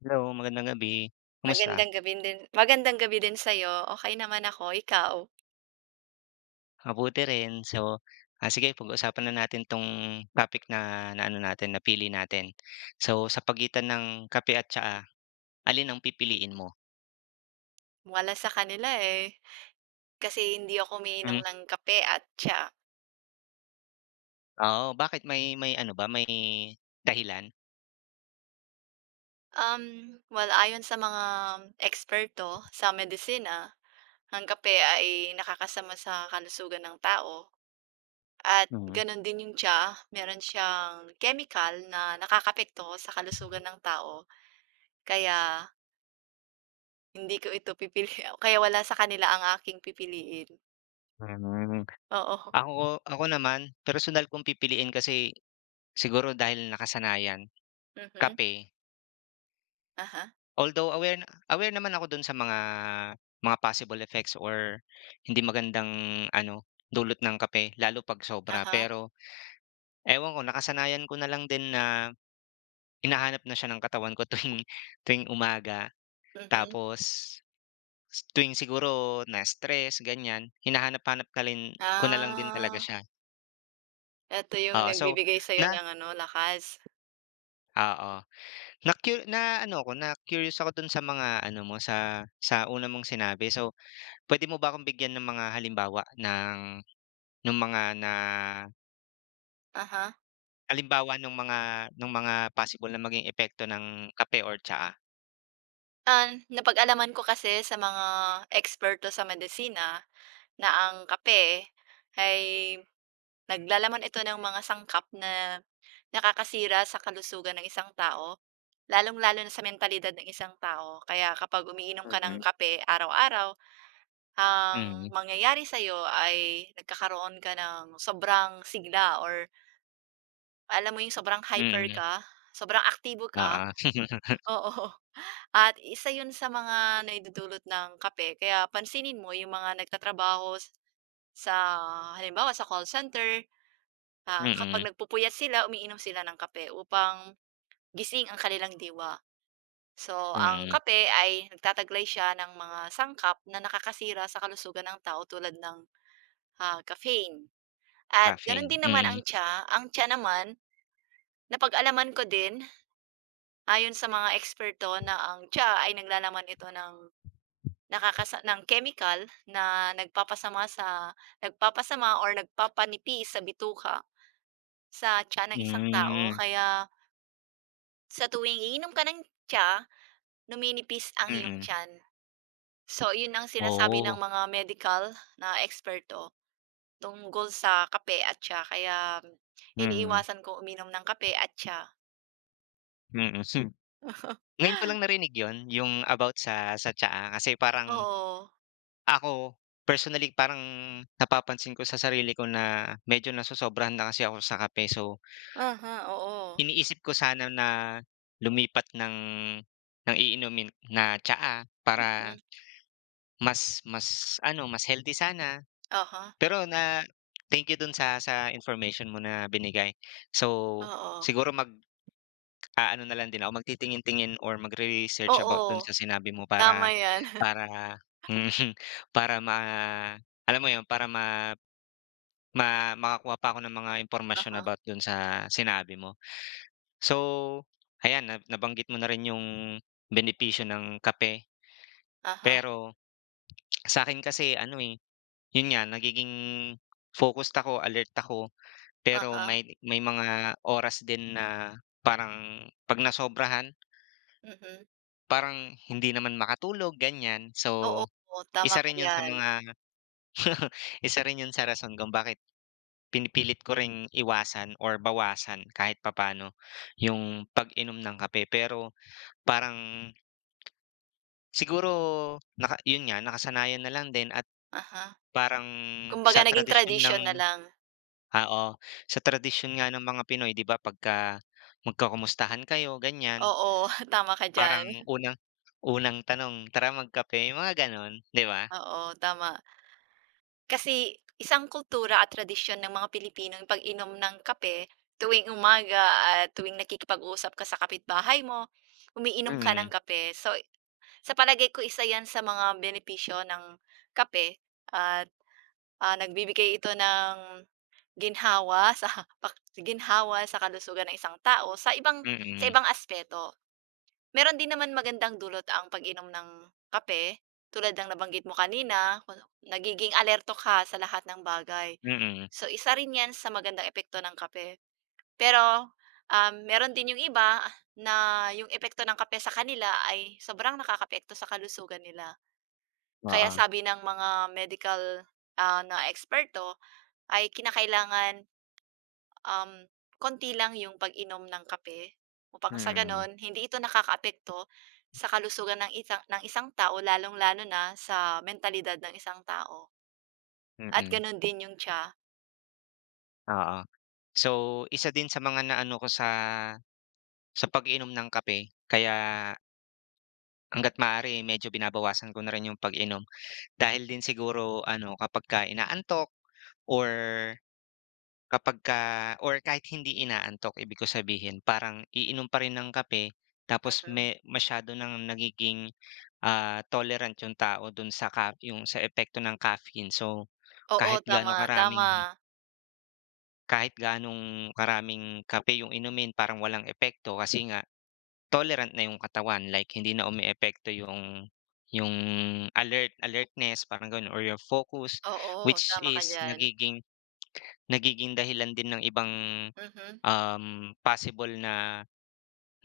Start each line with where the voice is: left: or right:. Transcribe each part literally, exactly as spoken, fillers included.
left: Hello, magandang gabi. Kumusta?
right: Magandang gabi din magandang gabi din sa'yo. Okay naman ako, ikaw?
left: Mabuti rin. So, ah, sige, pag-usapan na natin 'tong topic na na ano natin, napili natin. So, sa pagitan ng kape at tsaa, alin ang pipiliin mo?
right: Wala sa kanila, eh, kasi hindi ako umiinom
left: Hmm,
right: ng kape at tsa.
left: oo, bakit may may ano ba, may dahilan?
right: Um, well, ayon sa mga eksperto sa medisina, ang kape ay nakakasama sa kalusugan ng tao, at
left: Mhm.
right: gano'n din yung tsa. Meron siyang chemical na nakakaapekto sa kalusugan ng tao, kaya hindi ko ito pipili kaya wala sa kanila ang aking pipiliin.
left: Hmm,
right: Oo.
left: ako ako naman, personal kong pipiliin, kasi siguro dahil nakasanayan,
right: Mhm.
left: kape.
right: Uh-huh.
left: Although aware na aware naman ako dun sa mga mga possible effects, or hindi magandang ano, dulot ng kape lalo 'pag sobra.
right: Uh-huh.
left: Pero ewan ko, nakasanayan ko na lang din na hinahanap na siya ng katawan ko tuwing tuwing umaga.
right: Mhm.
left: Tapos s- tuwing siguro na-stress ganyan, hinahanap-hanap na rin ko na lang din talaga
right: Ah,
left: siya.
right: eto yung
left: Oo, so
right: nagbibigay sa'yo
left: na
right: ng ano, lakas.
left: oo, na-cu na ano ako, na-curious ako dun sa mga ano mo, sa sa una mong sinabi. So. Puwede mo ba akong bigyan ng mga halimbawa ng nung mga na
right: Aha.
left: halimbawa nung mga nung mga possible na maging epekto ng kape or tsaa?
right: Ah, napag-alaman ko kasi sa mga eksperto sa medisina na ang kape ay naglalaman ito ng mga sangkap na nakakasira sa kalusugan ng isang tao, lalong-lalo na sa mentalidad ng isang tao. Kaya kapag umiinom ka ng
left: Mm,
right: kape araw-araw, ang
left: mm,
right: mangyayari sa'yo ay nagkakaroon ka ng sobrang sigla, or alam mo yung sobrang hyper
left: mm,
right: ka, sobrang aktibo ka,
left: oo.
right: oo. At isa yun sa mga naidudulot ng kape, kaya pansinin mo yung mga nagtatrabaho s sa, halimbawa, sa call center. Ah, kapag
left: Mm,
right: nagpupuyat sila, umiinom sila ng kape upang gising ang kanilang diwa. So, ang
left: mm,
right: kape ay nagtataglay siya ng mga sangkap na nakakasira sa kalusugan ng tao tulad ng, ah, caffeine. At ganun
left: caffeine,
right: din naman
left: mm,
right: ang tsa. Ang tsa naman, napag-alaman ko din ayon sa mga eksperto na ang tsa ay naglalaman ito ng nakakasa ng chemical na nagpapasama sa, nagpapasama or nagpapanipis sa bituka, sa tiyan ng isang tao,
left: hmm,
right: kaya sa tuwing iinom ka ng tsa, numinipis ang iyong
left: mm,
right: tiyan. So, yun ang sinasabi ng
left: oo,
right: mga medical na eksperto tungkol sa kape at tsa, kaya
left: mm,
right: iniiwasan kong uminom ng kape at tsa.
left: mm. Hmm. Ngayon ko lang narinig yon, yung about sa sa tsaa, kasi parang
right: Oo.
left: ako personally parang napapansin ko sa sarili ko na medyo nasosobrahan na kasi ako sa kape, so
right: Aha, huh, oo.
left: iniisip ko sana na lumipat ng ng iinumin na tsaa para
right: Mm,
left: mas mas ano, mas healthy sana.
right: uh
left: Pero na thank you dun sa sa information mo na binigay. So,
right: oo.
left: siguro mag-aano na lang din ako, magtitingin-tingin or magre-research about dun
right: Oo,
left: sa sinabi mo,
right: tama
left: para
right: 'yan.
left: para para ma alam mo yun, para ma ma makakuha pa ako ng mga impormasyon
right: Aha.
left: about dun sa sinabi mo. So, ayan na nabanggit mo na rin yung benepisyo ng kape.
right: Aha.
left: Pero sa akin kasi ano, eh, yun nga nagiging focused ako, alert ako, pero
right: Aha, huh.
left: may may mga oras din na parang 'pag nasobrahan
right: Mhm.
left: parang hindi naman makatulog ganyan.
right: Oo.
left: So,
right: Oo, tama
left: isa
right: ka
left: rin yun sa
right: diyan.
left: mga isa rin yun sa rason kung bakit pinipilit ko ring iwasan or bawasan kahit papaano yung pag-inom ng kape. Pero parang siguro, naka yun nga, nakasanayan na lang din, at
right: Uh-huh.
left: parang
right: Kumbaga,
left: sa
right: naging
left: tradisyon ng
right: tradisyon na lang.
left: ah, oo, sa tradisyon nga ng mga Pinoy, 'di ba, pagka magkakamustahan kayo ganyan,
right: Oo, tama ka diyan.
left: parang unang unang tanong, "Tara magkape," yung mga gano'n, 'di ba?
right: Oo, tama. Kasi isang kultura at tradisyon ng mga Pilipino yung pag-inom ng kape tuwing umaga, at tuwing nakikipag-usap ka sa kapitbahay mo, umiinom ka ng
left: Mm,
right: kape. So, sa palagay ko isa 'yan sa mga benepisyo ng kape, at, ah, nagbibigay ito ng ginhawa sa pak ginhawa sa kalusugan ng isang tao sa ibang, sa
left: mm,
right: ibang aspeto. Meron din naman magandang dulot ang pag-inom ng kape, tulad ng nabanggit mo kanina ku nagiging alerto ka sa lahat ng bagay.
left: mm,
right: So, isa rin 'yan sa magandang epekto ng kape. Pero, um, meron din yung iba na yung epekto ng kape sa kanila ay sobrang nakakaapekto sa kalusugan nila. Kaya
left: oo,
right: sabi ng mga medical, ah, na eksperto ay kinakailangan, Um, konti lang yung pag-inom ng kape upang sa
left: mm,
right: gano'n hindi ito nakakaapekto sa kalusugan ng isang, ng isang tao, lalong-lalo na sa mentalidad ng isang tao at
left: mm,
right: gano'n din yung tiya.
left: oo. So, isa din sa mga naano ko sa sa pag-inom ng kape, kaya hangga't maaari medyo binabawasan ko na rin yung pag-inom. Dahil din siguro ano, kapag ka inaantok, or kapag ka or kahit hindi inaantok, ibig ko sabihin parang iinom pa rin ng kape, tapos
right: Mm.
left: may masyado ng nagiging, ah, tolerant yung tao dun sa ca yung sa epekto ng caffeine. So,
right: Oo,
left: kahit gaano
right: tama,
left: karaming
right: tama.
left: kahit gaanong karaming kape yung inumin parang walang epekto, kasi nga tolerant na yung katawan, like hindi na umeepekto yung yung alert alertness, parang gano'n, or your focus,
right: Oo,
left: which
right: tama ka
left: is
right: diyan.
left: nagiging nagiging dahilan din ng ibang,
right: Mhm,
left: um, possible na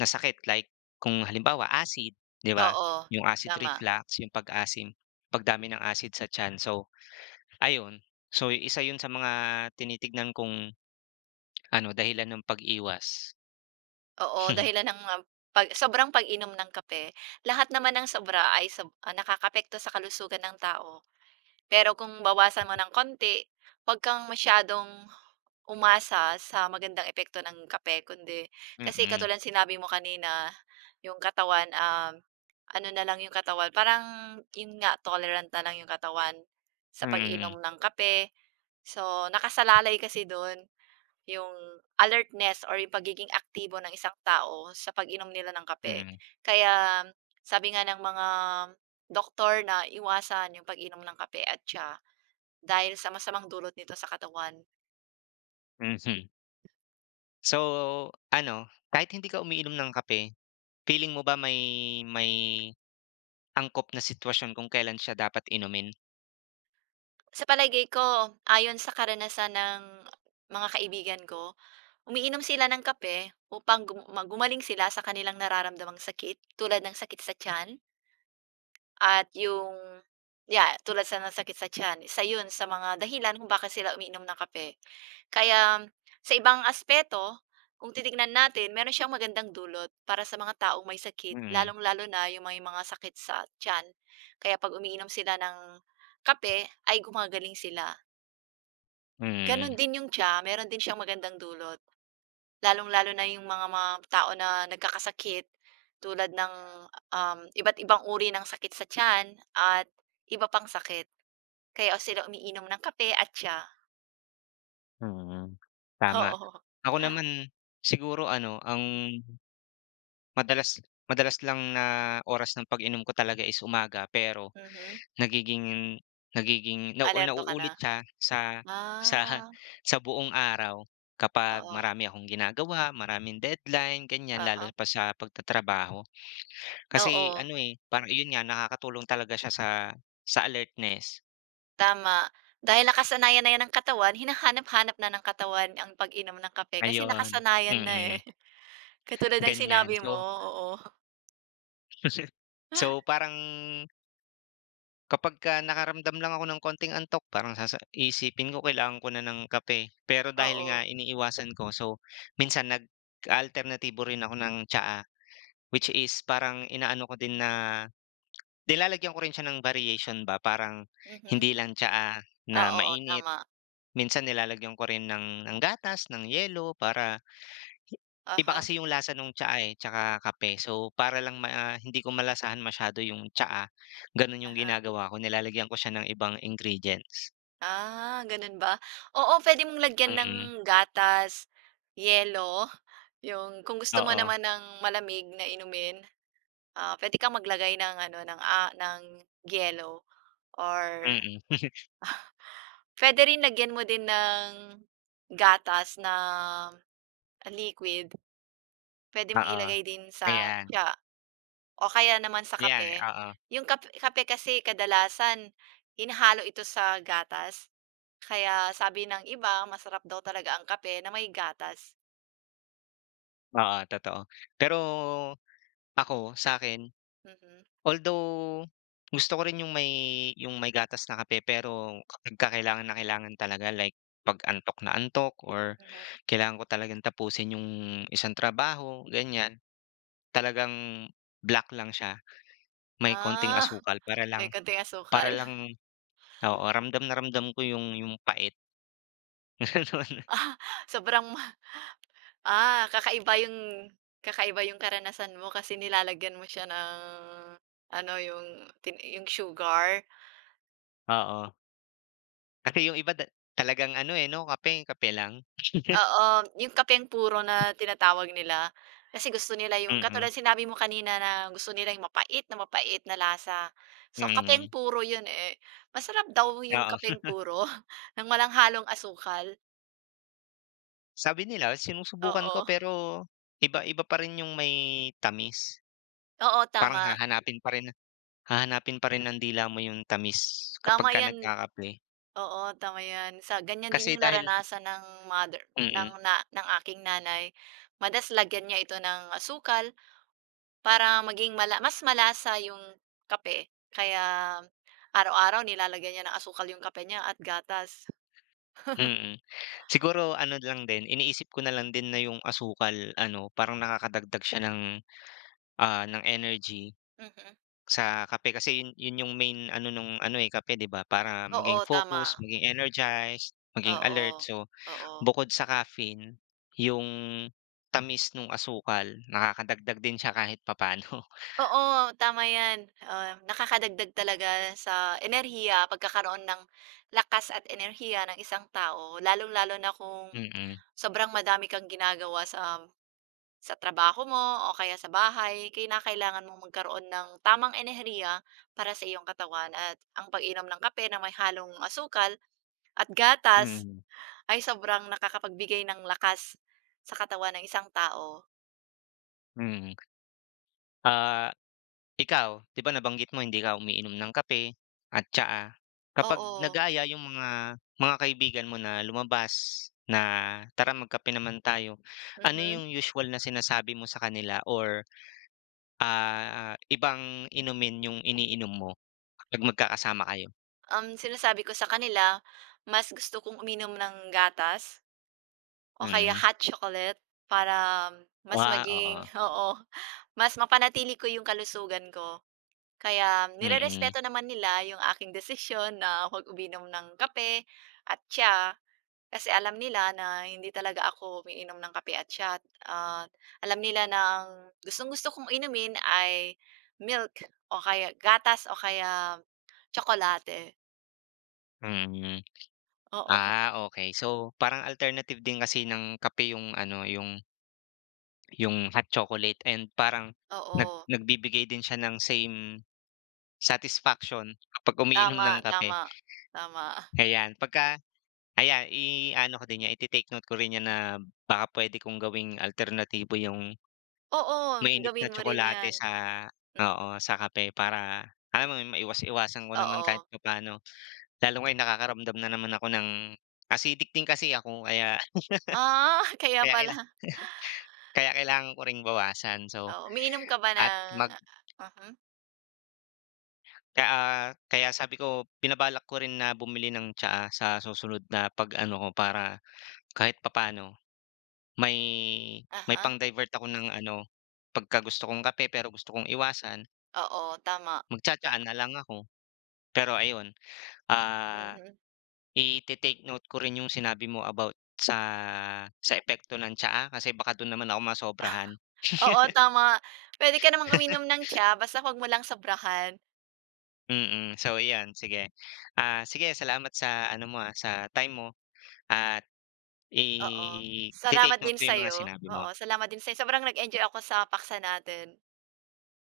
left: na sakit, like kung halimbawa acid, 'di ba?
right: oo,
left: Yung acid
right: tama.
left: reflux, yung pag-asim, pagdami ng acid sa tiyan. So ayun, so isa yun sa mga tinitignan kong ano, dahilan ng pag-iwas.
right: Oo, dahilan ng mga pag sobrang pag-inom ng kape, lahat naman ng sobra ay sob ah, nakakaapekto sa kalusugan ng tao. Pero kung bawasan mo ng konti, 'wag kang masyadong umasa sa magandang epekto ng kape kundi, kasi
left: Mm,
right: katulad sinabi mo kanina, yung katawan, um, ano na lang yung katawan, parang yun nga, tolerant na lang yung katawan sa
left: mm,
right: pag-inom ng kape. So, nakasalalay kasi dun yung alertness or yung pagiging aktibo ng isang tao sa pag-inom nila ng kape.
left: mm,
right: Kaya sabi nga ng mga doktor na iwasan yung pag-inom ng kape at tsa dahil sa masamang dulot nito sa katawan.
left: mm, mhm. So, ano, kahit hindi ka umiinom ng kape, feeling mo ba may may angkop na sitwasyon kung kailan siya dapat inumin?
right: Sa palagay ko, ayon sa karanasan ng mga kaibigan ko, umiinom sila ng kape upang gum ma gumaling sila sa kanilang nararamdamang sakit tulad ng sakit sa tiyan. At yung, yeah, tulad sa nasakit sa tiyan, isa yun sa mga dahilan kung bakit sila umiinom ng kape. Kaya sa ibang aspeto, kung titignan natin, meron siyang magandang dulot para sa mga taong may sakit,
left: Mm,
right: lalong-lalo na yung may mga sakit sa tiyan. Kaya 'pag umiinom sila ng kape ay gumagaling sila. Gano'n
left: mm,
right: din yung tsa, meron din siyang magandang dulot. Lalong-lalo na yung mga mga tao na nagkakasakit tulad ng, um, iba't ibang uri ng sakit sa tiyan at iba pang sakit. Kaya o sila umiinom ng kape at tsa.
left: mm, tama.
right: Oo.
left: Ako naman, siguro ano, ang madalas madalas lang na oras ng pag-inom ko talaga is umaga, pero
right: Mhm.
left: nagiging nagiging na nau
right: Alerto ka na?
left: nauulit siya sa sa
right: Ah,
left: sa buong araw kapag
right: oo.
left: marami akong ginagawa, maraming deadline, ganyan, lalo
right: uh
left: pa sa pagtatrabaho. Kasi
right: Oo,
left: ano, eh, parang iyon nga nakakatulong talaga siya sa sa alertness,
right: tama. Dahil nakasanayan na 'yan ng katawan, hinahanap-hanap na ng katawan ang pag-inom ng kape kasi
left: ayun,
right: nakasanayan na, eh.
left: mm,
right: Katulad ng
left: ganyan.
right: sinabi mo,
left: So
right: oo.
left: so parang kapag kapagka nakaramdam lang ako ng konting antok, parang sasa iisipin ko kailangan ko na ng kape. Pero dahil
right: Oo.
left: nga iniiwasan ko, so minsan nag-alternatibo rin ako ng tsaa, which is parang inaano ko din na nilalagyan ko rin siya ng variation ba, parang
right: Mhm.
left: hindi lang tsaa na
right: Oo,
left: mainit.
right: tama.
left: Minsan nilalagyan ko rin ng ng gatas, ng yelo, para iba
right: Aha.
left: kasi yung lasa nung tsaa, eh, tsaka kape. So, para lang ma ah, hindi ko malasahan masyado yung tsaa, gano'n yung
right: Aha.
left: ginagawa ko, nilalagyan ko siya ng ibang ingredients.
right: Ah, gano'n ba? Oo, pwede mong lagyan ng
left: Mm,
right: gatas, yelo, 'yung kung gusto mo
left: oo,
right: naman ng malamig na inumin, ah, puwede kang maglagay ng ano, ng, ah, ng yelo, or
left: mm,
right: pwede rin lagyan mo din ng gatas na liquid. Puwede mong
left: oo,
right: ilagay din sa
left: ayan,
right: tsa o kaya naman sa
left: ayan,
right: kape.
left: oo,
right: Yung kap kape kasi kadalasan hinahalo ito sa gatas. Kaya sabi ng iba masarap daw talaga ang kape na may gatas.
left: oo, totoo. Pero ako, sa'kin,
right: Mhm,
left: although gusto ko rin yung may yung may gatas na kape, pero kapagka kailangan na kailangan talaga, like 'pag antok na antok, or
right: mhm.
left: kailangan ko talagang tapusin yung isang trabaho, ganiyan, talagang black lang siya, may konting
right: Ah,
left: asukal, para
right: may
left: lang
right: konting
left: para
right: asukal.
left: lang oo, ramdam na ramdam ko yung yung pait, gano'n.
right: Ah, sobrang ma ah, kakaiba yung, kakaiba yung karanasan mo kasi nilalagyan mo siya ng ano, yung tin yung sugar.
left: Oo, kasi yung iba da talagang ano, eh, 'no, kape, kape lang.
right: Oo, yung kapeng puro na tinatawag nila. Kasi gusto nila yung katulad
left: Mm,
right: sinabi mo kanina, na gusto nila yung mapait na mapait na lasa. So, kapeng
left: mm,
right: puro yun, eh. Masarap daw yung
left: oo.
right: kapeng puro ng walang halong asukal.
left: Sabi nila sinusubukan ko,
right: Oo.
left: pero iba iba pa rin yung may tamis.
right: Oo,
left: Parang
right: tama.
left: hahanapin pa rin hahanapin pa rin ng dila mo yung tamis
right: Tama
left: kapagka
right: yan.
left: nagkakape.
right: Oo, tama yan. Sa ganyan din
left: Kasi
right: yung
left: dahil,
right: naranasan ng mother, ng
left: mm.
right: na ng aking nanay. Madas lagyan niya ito ng asukal para maging mala mas malasa yung kape, kaya araw-araw nilalagyan niya ng asukal yung kape niya at gatas.
left: Mm. Siguro ano lang din, iniisip ko na lang din na yung asukal ano, parang nakakadagdag siya ng, ah, ng energy
right: Mhm.
left: sa kape, kasi yun yun yung main ano nung ano, eh, kape, 'di ba? Para
right: Oo,
left: maging
right: tama.
left: focus, maging energized, maging
right: Oo,
left: alert. So,
right: oo.
left: bukod sa caffeine, yung tamis nung asukal nakakadagdag din siya kahit papaano.
right: Oo, tama yan. Ah, nakakadagdag talaga sa enerhiya, pagkakaroon ng lakas at enerhiya ng isang tao, lalong-lalo na kung sobrang madami kang ginagawa sa um, sa trabaho mo o kaya sa bahay. Kinakailangan mong magkaroon ng tamang enerhiya para sa iyong katawan, at ang pag-inom ng kape na may halong asukal at
left: Mm,
right: gatas
left: mm,
right: ay sobrang nakakapagbigay ng lakas sa katawan ng isang tao.
left: mm. Ah Ikaw, 'di ba nabanggit mo hindi ka umiinom ng kape at tsaa. Kapag
right: Oo,
left: nag-aaya yung mga mga kaibigan mo na lumabas na, "Tara magkape naman tayo." Ano
right: mhm.
left: yung usual na sinasabi mo sa kanila, or ah, ibang inumin yung iniinom mo kapag magkakasama kayo?
right: Um, sinasabi ko sa kanila, mas gusto kong uminom ng gatas o kaya
left: Mm.
right: hot chocolate para mas
left: Ah,
right: maging
left: oo.
right: oo, mas mapanatili ko yung kalusugan ko. Kaya
left: Mm,
right: nirerespeto naman nila yung aking desisyon na huwag uminom ng kape at tsa. Kasi alam nila na hindi talaga ako umiinom ng kape at tsa, at alam nila na ang gustong-gusto kong inumin ay milk o kaya gatas o kaya tsokolate.
left: mm.
right: Oo,
left: Ah, okey. So, parang alternative din kasi ng kape yung ano, yung yung hot chocolate, and parang nag
right: oo.
left: nagbibigay din siya ng same satisfaction kapag umiinom
right: Tama,
left: ng kape,
right: tama, tama.
left: ayan. Pagka ayan, i-aano ko din 'yan, ite-take note ko rin 'yan na baka puwede kong gawing alternatibo yung
right: Oo,
left: mainit na
right: gawin mo rin
left: tsokolate
right: 'yan.
left: sa,
right: Mhm,
left: oo, sa kape, para alam mo yun, maiwas-iwasan ko naman
right: oo.
left: kahit pa paano, lalo ngayon nakakaramdam na naman ako ng acidic din kasi ako, kaya
right: Ah, kaya
left: kaya
right: pala.
left: kaila kaya kailangan ko ring bawasan. So,
right: Oo, umiinom ka ba ng
left: at mag
right: mhm,
left: ka ah, kaya sabi ko pinabalak ko rin na bumili ng tsaa sa susunod na pag-ano ko, para kahit papaano, May may
right: aha.
left: pang-divert ako ng ano, pagka gusto kong kape pero gusto kong iwasan,
right: Oo, tama. Pa,
left: magtsa-tsaa na lang ako. Pero ayun, ah,
right: mhm.
left: ite-take note ko rin yung sinabi mo about sa sa epekto ng tsaa, kasi baka dun naman ako masobrahan.
right: Oo, tama. Pwede ka namang uminom ng tsa basta huwag mo lang sobrahan.
left: Mm, so iyan, sige. Ah, sige, salamat sa ano mo, ah, sa time mo, at
right: Oo. Salamat
left: ite-take note
right: din
left: ko yung mga
right: sa'yo.
left: sinabi
right: Oo,
left: mo.
right: salamat din sa'yo. Sobrang nag-enjoy ako sa paksa natin.